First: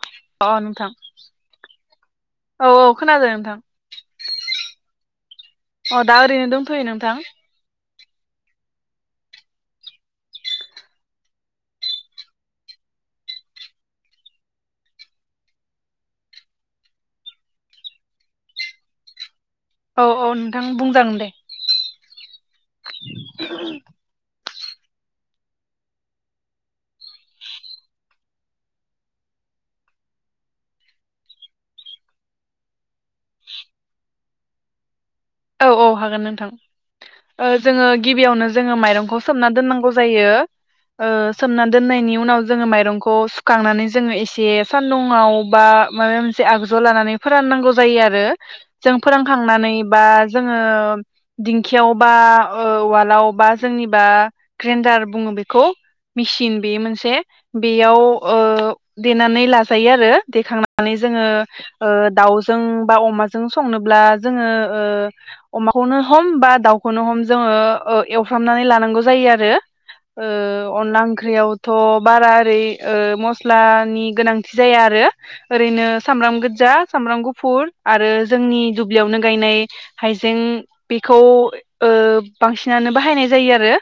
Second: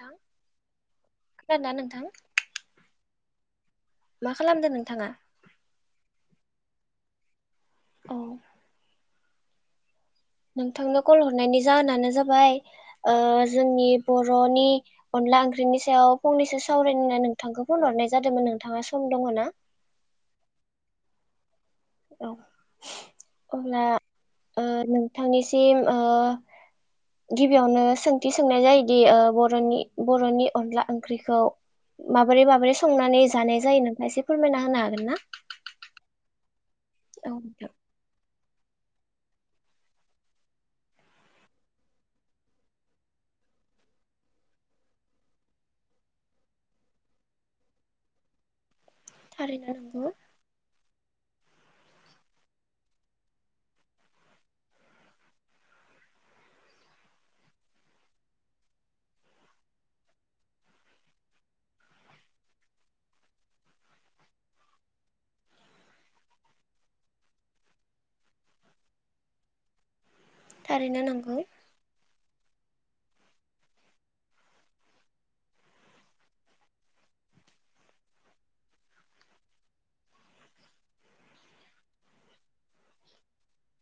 नोंथां अ नोंथां खोनादोंना नोंथां औ औ खोनादों नोंथां। मा खालामदो नोंथाङा? अ दा ओरैनो दोंथ'यो नोंथां। औ नोंथांनो कल हरनायनि जाहोनानो जाबाय ओ जोंनि बर'नि अनला ओंख्रिनि सायाव फंनैसो सावरायनो होनना नोंथांखौ फन हरनाय जादोंमोन नोंथाङा सम दङ ना? औ औ नोंथां बुंजागोन दे। औ अब्ला ओ नोंथांनिसिम ओ गिबियावनो सोंथि सोंनाय जायोदि ओ बर'नि बर'नि अनला ओंख्रिखौ माबोरै माबोरै संनानै जानाय जायो नोंथाङा इसे फोरमायना होनो हागोन ना? औ औ हागोन नोंथां। औ ओ नोंथां जोङो गिबियावनो जोङो माइरंखौ सोमना दोननांगौ जायो ओ सोमना दोननायनि उनाव जोङो माइरंखौ सुखांनानै जोङो इसे सान्दुंआव बा माबा मोनसे आगजु लानानै फोराननांगौ जायो आरो जों फोरांखांनानै थारैनो बा नंगौ ओ दिंखियाव बा ओ उवालाव बा जोंनि बा ग्रेन्डार बुङो बेखौ मेसिन बेयो मोनसे बेयाव ओ देनानै लाजायो आरो देखांनानै जोङो ओ दाउजों बा अमाजों संनोब्ला जोङो ओ अमाखौनो हम बा दाउखौनो हम जोङो ओ एवफ्रामनानै लानांगौ जायो आरो ओ अनला थारैनो नंगौ ओंख्रियावथ' बारा ओरै ओ मस्लानि गोनांथि जाया आरो ओरैनो सामब्राम गोदजा सामब्राम गुफुर आरो जोंनि दुब्लियावनो गायनाय हाइजें बेखौ ओ बांसिनानो बाहायनाय जायो आरो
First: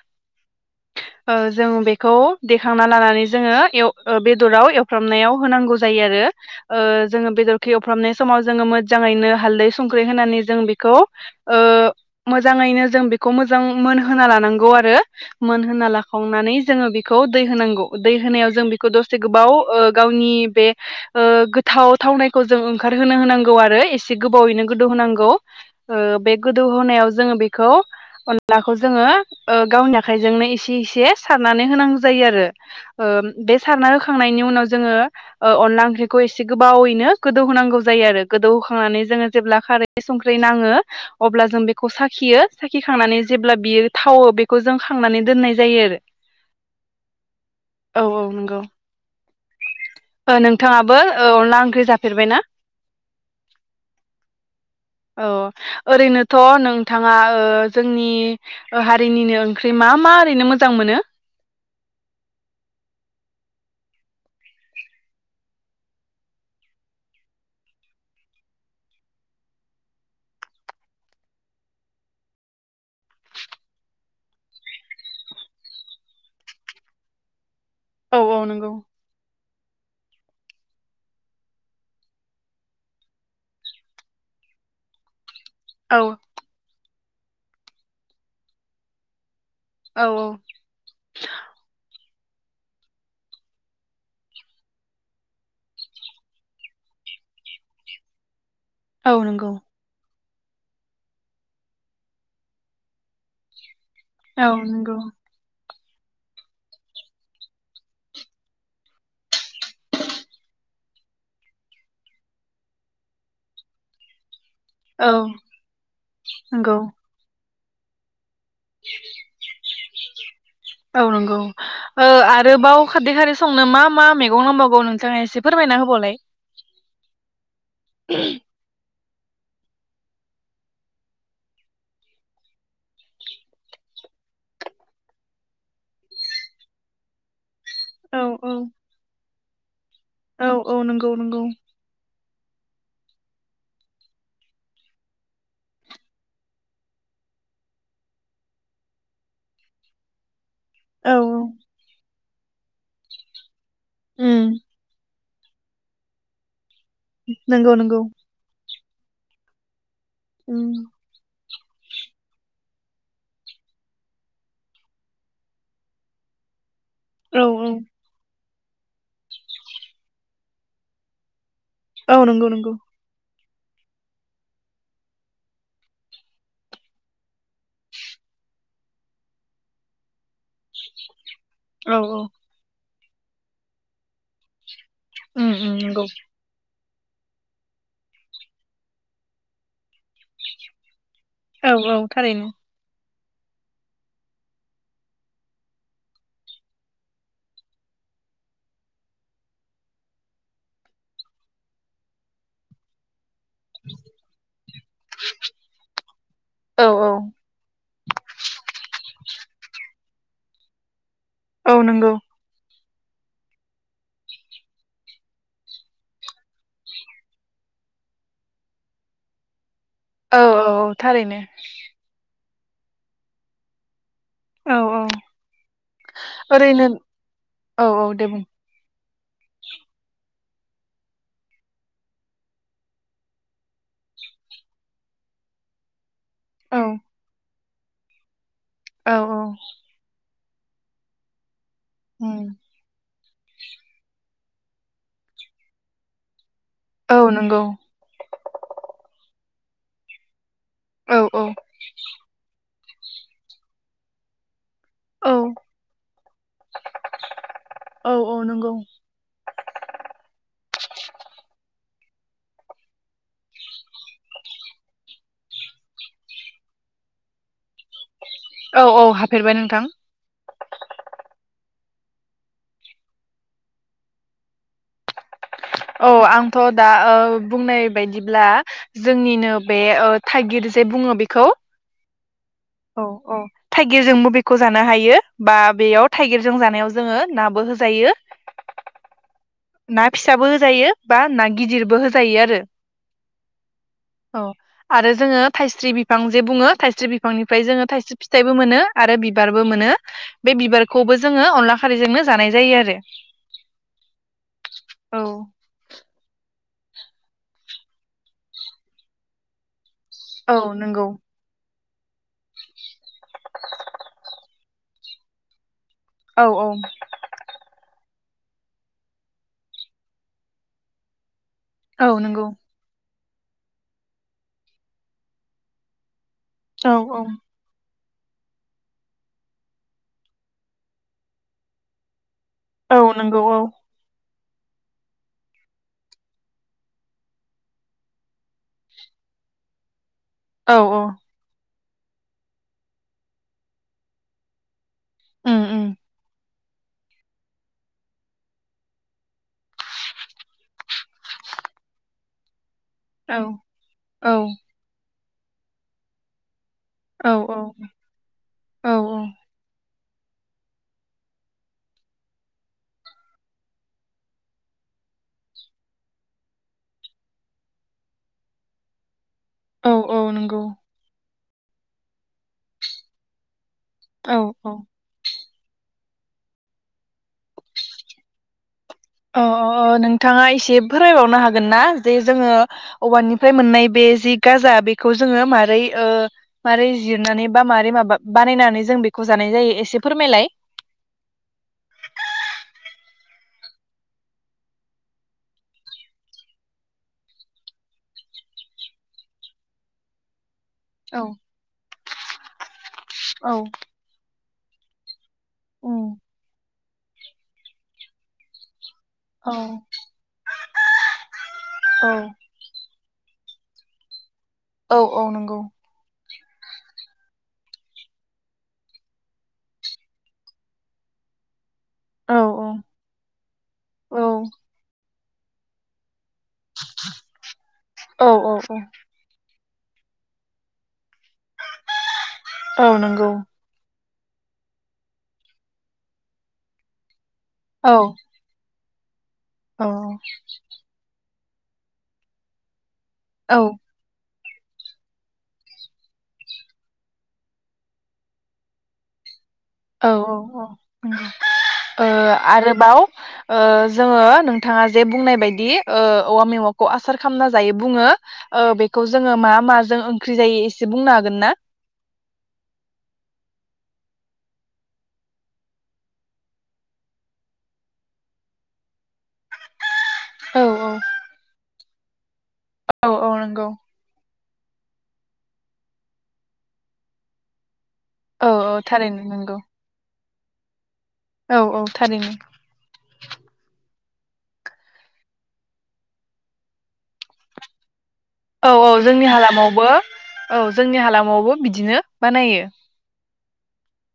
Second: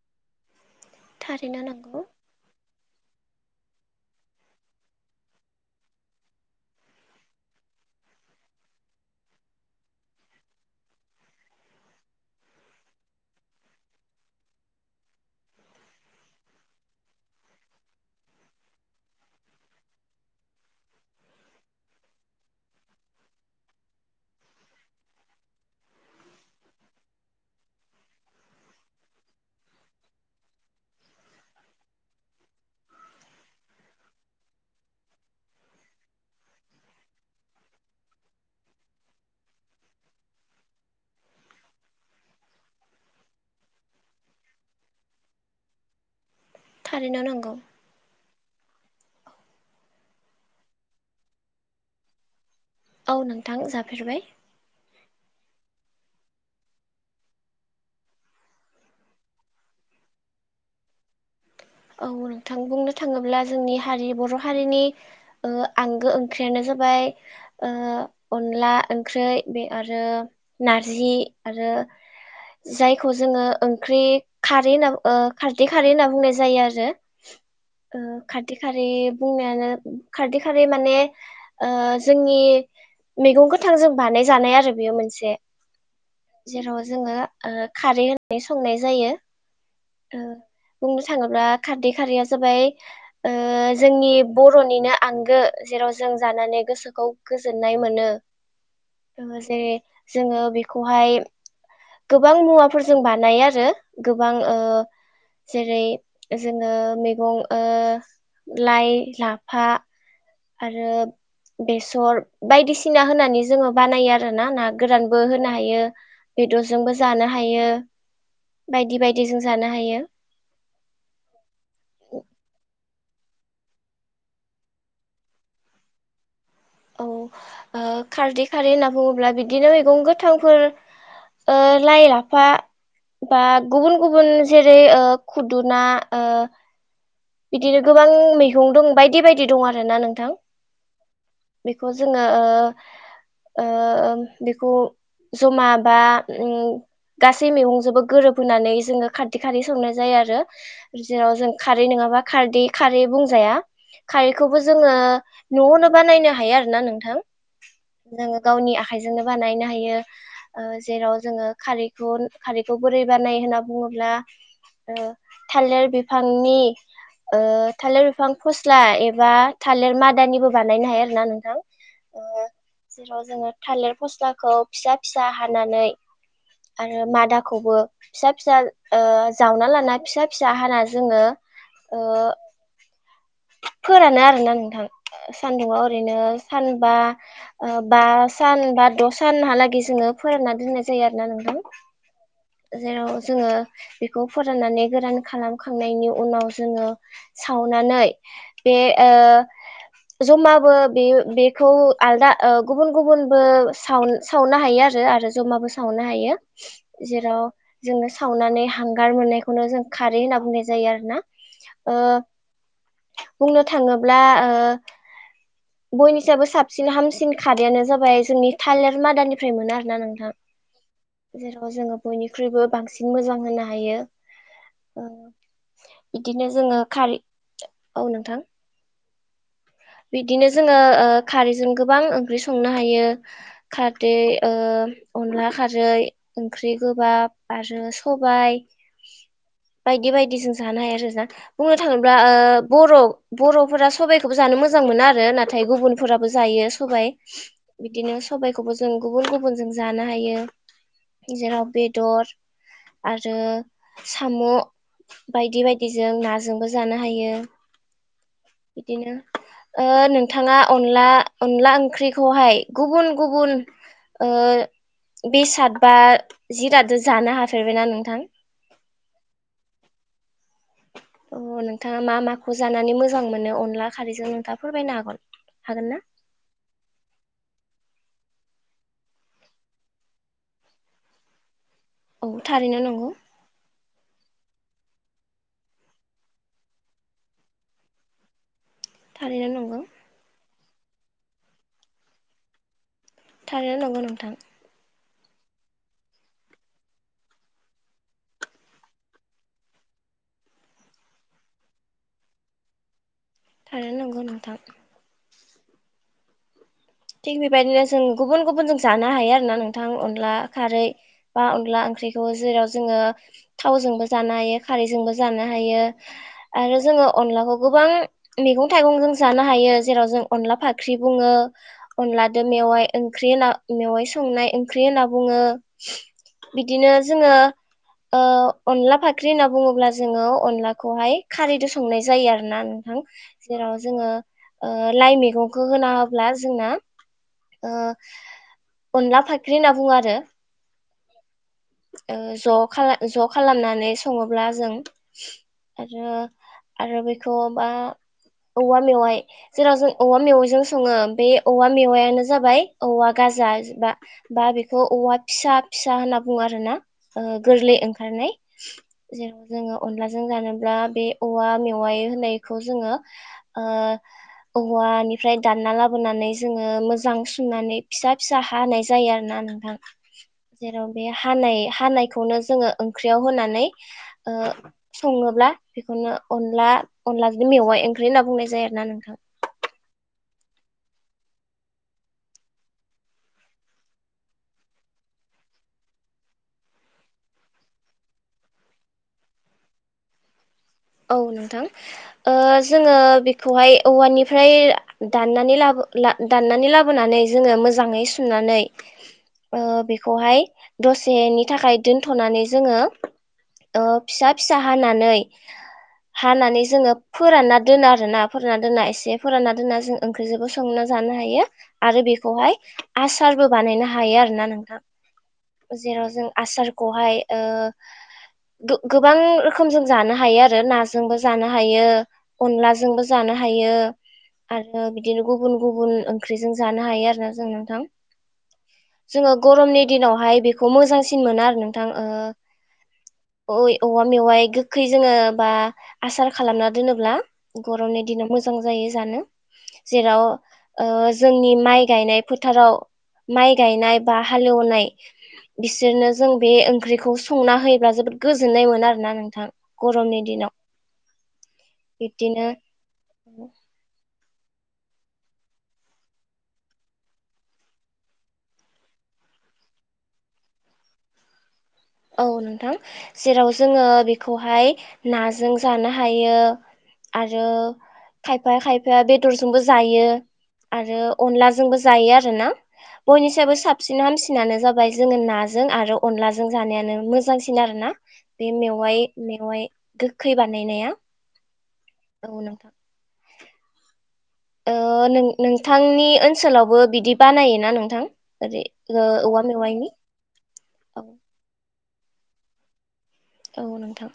ओ थारैनो जों नंगौ बेखौ दे खांना लानानै जोङो एव ओ बेदराव एवफ्रामनायाव होनांगौ जायो आरो ओ जोङो बेदर एवफ्रामनाय समाव जोङो मोजाङैनो हालदै संख्रि होनानै जों बिखौ ओ मोजाङैनो जों बेखौ मोजां मोनहोना लानांगौ आरो मोनहोना लाखांनानै जोङो बेखौ दै होनांगौ दै होनायाव जों बेखौ दसे गोबाव ओ गावनि बे ओ गोथाव थावनायखौ जों ओंखारहोनो होनांगौ आरो एसे गोबावैनो गोदौ होनांगौ ओ बे गोदौ होनायाव जोङो बेखौ अनलाखौ जोङो ओ गावनि आखाइजोंनो एसे एसे सारनानै होनांगौ जायो आरो ओ बे सारना होखांनायनि उनाव जोङो ओ अनला ओंख्रिखौ एसे गोबावैनो गोदौ होनांगौ जायो आरो गोदौ होखांनानै जोङो जेब्ला खारै एसे संख्रि नाङो अब्ला जों बेखौ साखियो साखिखांनानै जेब्ला बियो थावो बेखौ जों खांनानै दोननाय जायो आरो थारैनो नोंगौ गौ ओ नोंथाङाबो ओ अनला ओंख्रि जाफेरबायना? औ नोंथां जाफेरबाय औ ओरैनोथ' नोंथाङा ओ जोंनि ओ हारिनिनो ओंख्रि मा मा ओरैनो मोजां मोनो? औ नोंथां बुंनो थाङोब्ला जोंनि हारि बर' हारिनि ओ आंगो ओंख्रियानो जाबाय ओ अनला ओंख्रै बे आरो नारजि आरो जायखौ जोङो ओंख्रि खारै होनना ओ खारदै खारै होनना बुंनाय जा जायो आरो ओ औ औ खाथि नंगौ खारै बुंनो खारदै खारै माने ओ जोंनि मैगं गोथां जों बानाय जानाय आरो बेयो मोनसे औ जेराव जोङो ओ खारै होननानै संनाय जायो। औ ओ औ बुंनो थाङोब्ला खारदै खारैया जाबाय ओ जोंनि बर'निनो आंगो जेराव जों जानानै गोसोखौ गोजोननाय मोनो। औ जोङो नंगौ जे जोङो बेखौहाय गोबां मुवाफोरजों बानायो आरो गोबां औ ओ नंगौ जेरै जोङो मैगं ओ लाइ लाफा आरो बेसर बायदिसिना होनानै जोङो बानायो आरो ना ना औ गोरानबो होनो हायो नंगौ बेदरजोंबो जानो हायो बायदि बायदि जों जानो हायो। औ नंगौ ओ आरोबाव खारदै खारै संनो मा मा मैगं नांबावगौ नोंथाङा एसे फोरमायना होबावलाय औ ओ खारदै खारै होनना बुङोब्ला बिदिनो मैगं गोथांफोर ओ लाइ लाफा बा गुबुन गुबुन जेरै ओ खुदुना ओ बिदिनो गोबां औ औ मैगं दं बायदि बायदि दं आ औ औ नंगौ नंगौ बेखौ जोङो ओ ओ बेखौ जमा बा उम गासै मैगंजोंबो गोरोबहोनानै जोङो खारदै खारै संनाय जायो आरो औ जेराव औ जों खारै नोङा माबा खारदै खारै बुंजाया मा खारैखौबो उम जोङो न'आवनो बानायनो हायो आरो ना ना नोंथां नंगौ नंगौ जोङो गावनि आखाइ आखाइजोंनो बानायनाइनो हायो उम ओ जेराव जोङो खारैखौ खारैखौ बोरै बानायो होनना बुङोब्ला ओ थालिर बिफांनि ओ औ थालिर बिफां फस्ला एबा थालिर मादानिबो बानायनो हायो आरोना नोंथां औ ओ नंगौ नंगौ जेराव जोङो थालिर फस्लाखौ फिसा-फिसा हानानै आरो मादाखौबो फिसा-फिसा ओ जावना लाना फिसा-फिसा हाना जोङो औ ओ औ फोरानो आरोना नोंथां उम उम सान्दुंङाव नंगौ ओरैनो सान बा ओ बा सान बा द' सानहालागै जोङो फोरानना दोननाय जायो जायो आरो नोंथां औ औ थारैनो जेराव जोङो बेखौ फाननानै गोरान खालामखांनायनि उ उनाव जोङो सावनानै बे ओ जमाबो बे बेखौ आलदा ओ गुबुन गुबुन बो साव सावनो हायो आरो आरो जमाबो सावनो हायो औ औ जेराव जोङो सावनानै हांगार मोननाय बेखौनो जों खारै होनना बुंनाय जायो आरो ना औ ओ नंगौ बुंनो थाङोब्ला ओ बयनिसाबबो साबसिन हामसिन खारैयानो जाबाय जोंनि थालिर मादानिफ्राय मोनाय आ औ औ औ थारैनो ख्रिबो बांसिन मोजां होनो हायो औ औ बिदिनो जोङो ओरैनो खारि औ नोंथां बिदिनो जोङो ओ खारैजों गोबां ओंख्रि संनो हायो खारदै ओ अनला खारै ओंख्रि औ गोबाब आरो सबाय औ औ जाना हायो आरो ना बुंनो थाङोब्ला उम ओ बर' बर'फोरा सबाइ खोबो जानो मोजां मोजां मोनो आरो नाथाय गुबुनफोराबो जायो। होबाय औ नंगौ बिदिनो सबायखौबो जों गुबुन गुबुनजों जानो हायो। औ औ जेनाव बेदर। आरो साम' औ बायदि बायदिजों नाजोंबो जानो हायो औ औ नंगौ बिदिनो। ओ नोंथाङा अनला अनला ओंख्रिखौहाय गुबुन गुबुन ओ बेसाद बा जिरादजों जानो हाफेरबायना नोंथां? औ औ हाफेरबाय नोंथां। अ नोंथाङा मा माखौ जानानै मोजां मोनो? अनला खारैजों नोंथाङा फोरमायनो हागोन? हागोन ना? औ आंथ' दा ओ बुंनाय बायदिब्ला जोंनिनो बे ओ थाइगिर जे बुङो बेखौ औ थारैनो औ नंगौ औ थाइगिर जोंबो बेखौ खौ जानो हायो बा बेयाव थाइगिरजों जानायाव जोङो नाबो होजायो। थारैनो नंगौ। जायो बा ना गिदिरबो होजायो आरो। थारैनो नंगौ नोंथां। औ आरो जोङो थाइस्रि बिफां जे बुङो थाइस्रि बिफांनिफ्राय जोङो थाइस्रि फिथाइबो मोनो, आरो बिबारबो मोनो बे बिबारखौबो जोङो अनला खारैजोंनो जानाय जायो आरो। थारैनो नंगौ नोंथां। औ थिग बेबायदिनो जों गुबुन गुबुन जों जानो हायो आरो ना नों थां अनला औ खारै नंगौ बा अनला ओंख्रिखौ जेराव जोङो थावजोंबो जानो हायो। खारैजोंबो जानो हायो। औ औ आरो जोङो अनलाखौ गोबां मैगं थाइगं जों जानो हायो जेराव जों अनला फाख्रि बुङो। औ अनलादो नंगौ मेवाइ ओंख्रि होना मेवाइ संनाय ओंख्रि होनना बुङो। औ बिदिनो औ जोङो अ अनला फाख्रि होनना बुङोब्ला जोङो अनलाखौहाय खारैजों संनाय जायो आरो ना औ नोंथां नंगौ औ जेराव जोङो लाइ मैगंखौ होना होब्ला जोंना अनला फाख्रि होनना बुङो आरो। औ औ। ज खाला ज खालामनानै सङोब्ला जों उम उम आरो आरो बेखौ बा औवा मेवाइ, जेराव जों औवा मेवाइजों सङो बे औवा मेवायानो जाबाय औवा औ गाजा बा औ बा बेखौ औवा फिसा फिसा होनना बुङो आरोना। ओ औ औ गोरलै ओंखारनाय औ जेराव जोङो अनलाजों जानोब्ला बे औवा मेवाय होनायखौ जोङो ओ औवानिफ्राय दानना लाबोनानै जोङो मोजां सुनानै फिसा फिसा हानाय जायो आरोना नों नोंथां औ औ नंगौ जेराव हानाय हानायखौनो जोङो ओंख्रियाव होनानै ओ औ औ सङोब्ला बे खौनो अनला अनला बिनो मेवाइ ओंख्रि होनना बुंनाय जायो आरोना नों अ अ औ नों थाङा एसे फोरमायबावनो हागोन ना जे जोङो औवानिफ्राय मोननाय बे जि गाजा बेखौ जोङो मारै मारै जिरनानै बा माबोरै माबा बानायनानै जों बेखौ जानाय जायो एसे फोरमायलाय। औ नोंथां जोङो बेखौहाय औवानिफ्राय दाननानै लाबो ला दाननानै लाबोनानै जोङो मोजाङै सुनानै ओ बेखौहाय औ दसेनि थाखाय दोन्थ'नानै जोङो औ फिसा फिसा हानानै उम हानानै जोङो फोरानना दोनो आरोना फोरानना दोनना एसे जे औ फोरानना दोना जों ओंख्रिजोंबो संना जानो हायो आरो औ बेखौहाय आसारबो बानायनो हायो आरोना नों थां। औ औ नंगौ जेराव जों आसारखौहाय ओ गो-गोबां रोखोमजों जानो हायो आरो नाजोंबो जानो हा यो औ अनलाजोंबो जानो हायो औ आरो बि दिनो गुबुन गुबुन ओं ख्रिजों जानो हायो आरोना जों नोंथां। औ औ औ जोङो गरमनि दिनावहाय बेखौ मोजांसि सिन मोनो आरो नोंथां औ नंगौ ओ ओइ अल मेवाइ गो खै जोङो बा आसार खालामना दोनोब्ला औ गरमनि दिनाव मोजां जायो जानो। औ जेराव ओ जोंनि माइ गायनाय फोथाराव माइ गायनाय बा हालौनाय बिसोरनो जों बे ओंख्रैखौ संना होयोब्ला जोबोद गोजोननाय मोनो आरोना नोंथां। औ गरमनि औ दिनाव औ उम ओ बिब्दिनो आरोबाव ओ जोङो नोंथाङा जे बुंनाय बायदि ओ औवा मेवाखौ आसार खालामना जायो बुङो ओ बेखौ जोङो मा माजों ओंख्रि जायो एसे बुंनो हागोन ना? औ नोंथां जेराव जोङो बेखौहाय नाजों जानो हायो आरो खायफाया खायफाया बेदरजोंबो जायो औ औ आरो अनलाजोंबो जायो आरोना औ औ बयनिसायबो नंगौ साबसिन हामसिनानो जाबाय जोङो नाजों आरो अनलाजों जानायानो मोजांसिन आरोना बे औ औ मेवाय थारैनो नंगौ मेवाय गोख खै बानायनाया औ औ थारैनो औ नोंथां ओ नों नोंथांनि ओनसोलावबो बिदि बानायोना नोंथां? ओरै औ औ ओ जोंनि औवा हालामावबो मेवाइनि औ जोंनि औ हालामावबो बिदिनो बानायो औ नोंथां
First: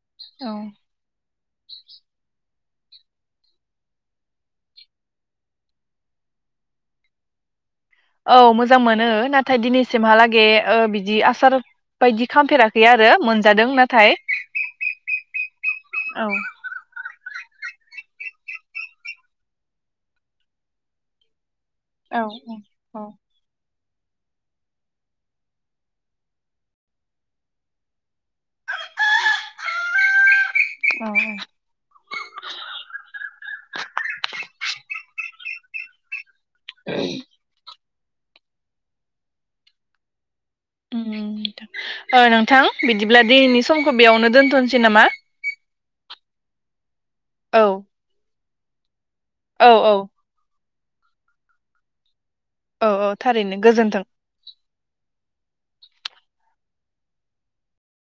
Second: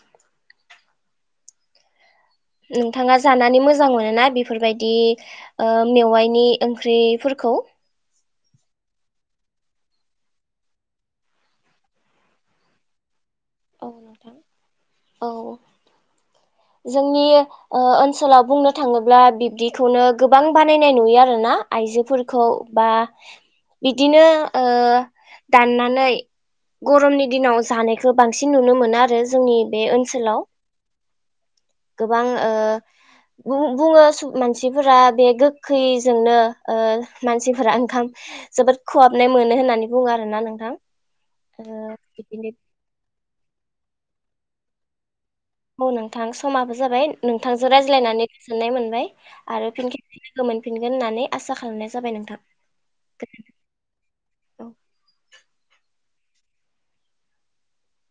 नोंथाङा जानानै मोजां मोनोना बेफोरबायदि ओ मेवायनि ओंख्रिफोरखौ औ मोजां मोनो नाथाय दिनैसिमहालागै ओ बिदि आसार बायदि खालामफेराखै आरो मोनस जादों औ नाथाय नोंथां औ औ जोंनि ओ ओनसोलाव बुंनो थाङोब्ला बिब्दिखौनो गोबां बानायनाय नुयो आरो ना औ आइजोफोरखौ बा बिदिनो ओ दाननानै गरमनि दिनाव जानायखौ बांसिन नुनो मोना आरो जोंनि बे ओनसोलाव औ औ गोबां ओ बुङो मानसिफोरा बे गो गोखैजोंनो ओ मानसिफोरा ओंखाम जोबोद खहाबनाय मोनो होननानै बुङो आरो ना नों ओ नोंथां बिदिब्ला दिनैनि समखौ बेयावनो दोनथ'नोसै नामा औ नोंथां समाबो जाबाय औ नोंथांजों रायज्लायनानै गोजोननाय मोनबाय आरो औ फिन औ खेबसे लोगो मोन फिनगोन होननानै आसा खालामनाय जाबाय नोंथां औ औ थारैनो गोजोन्थों औ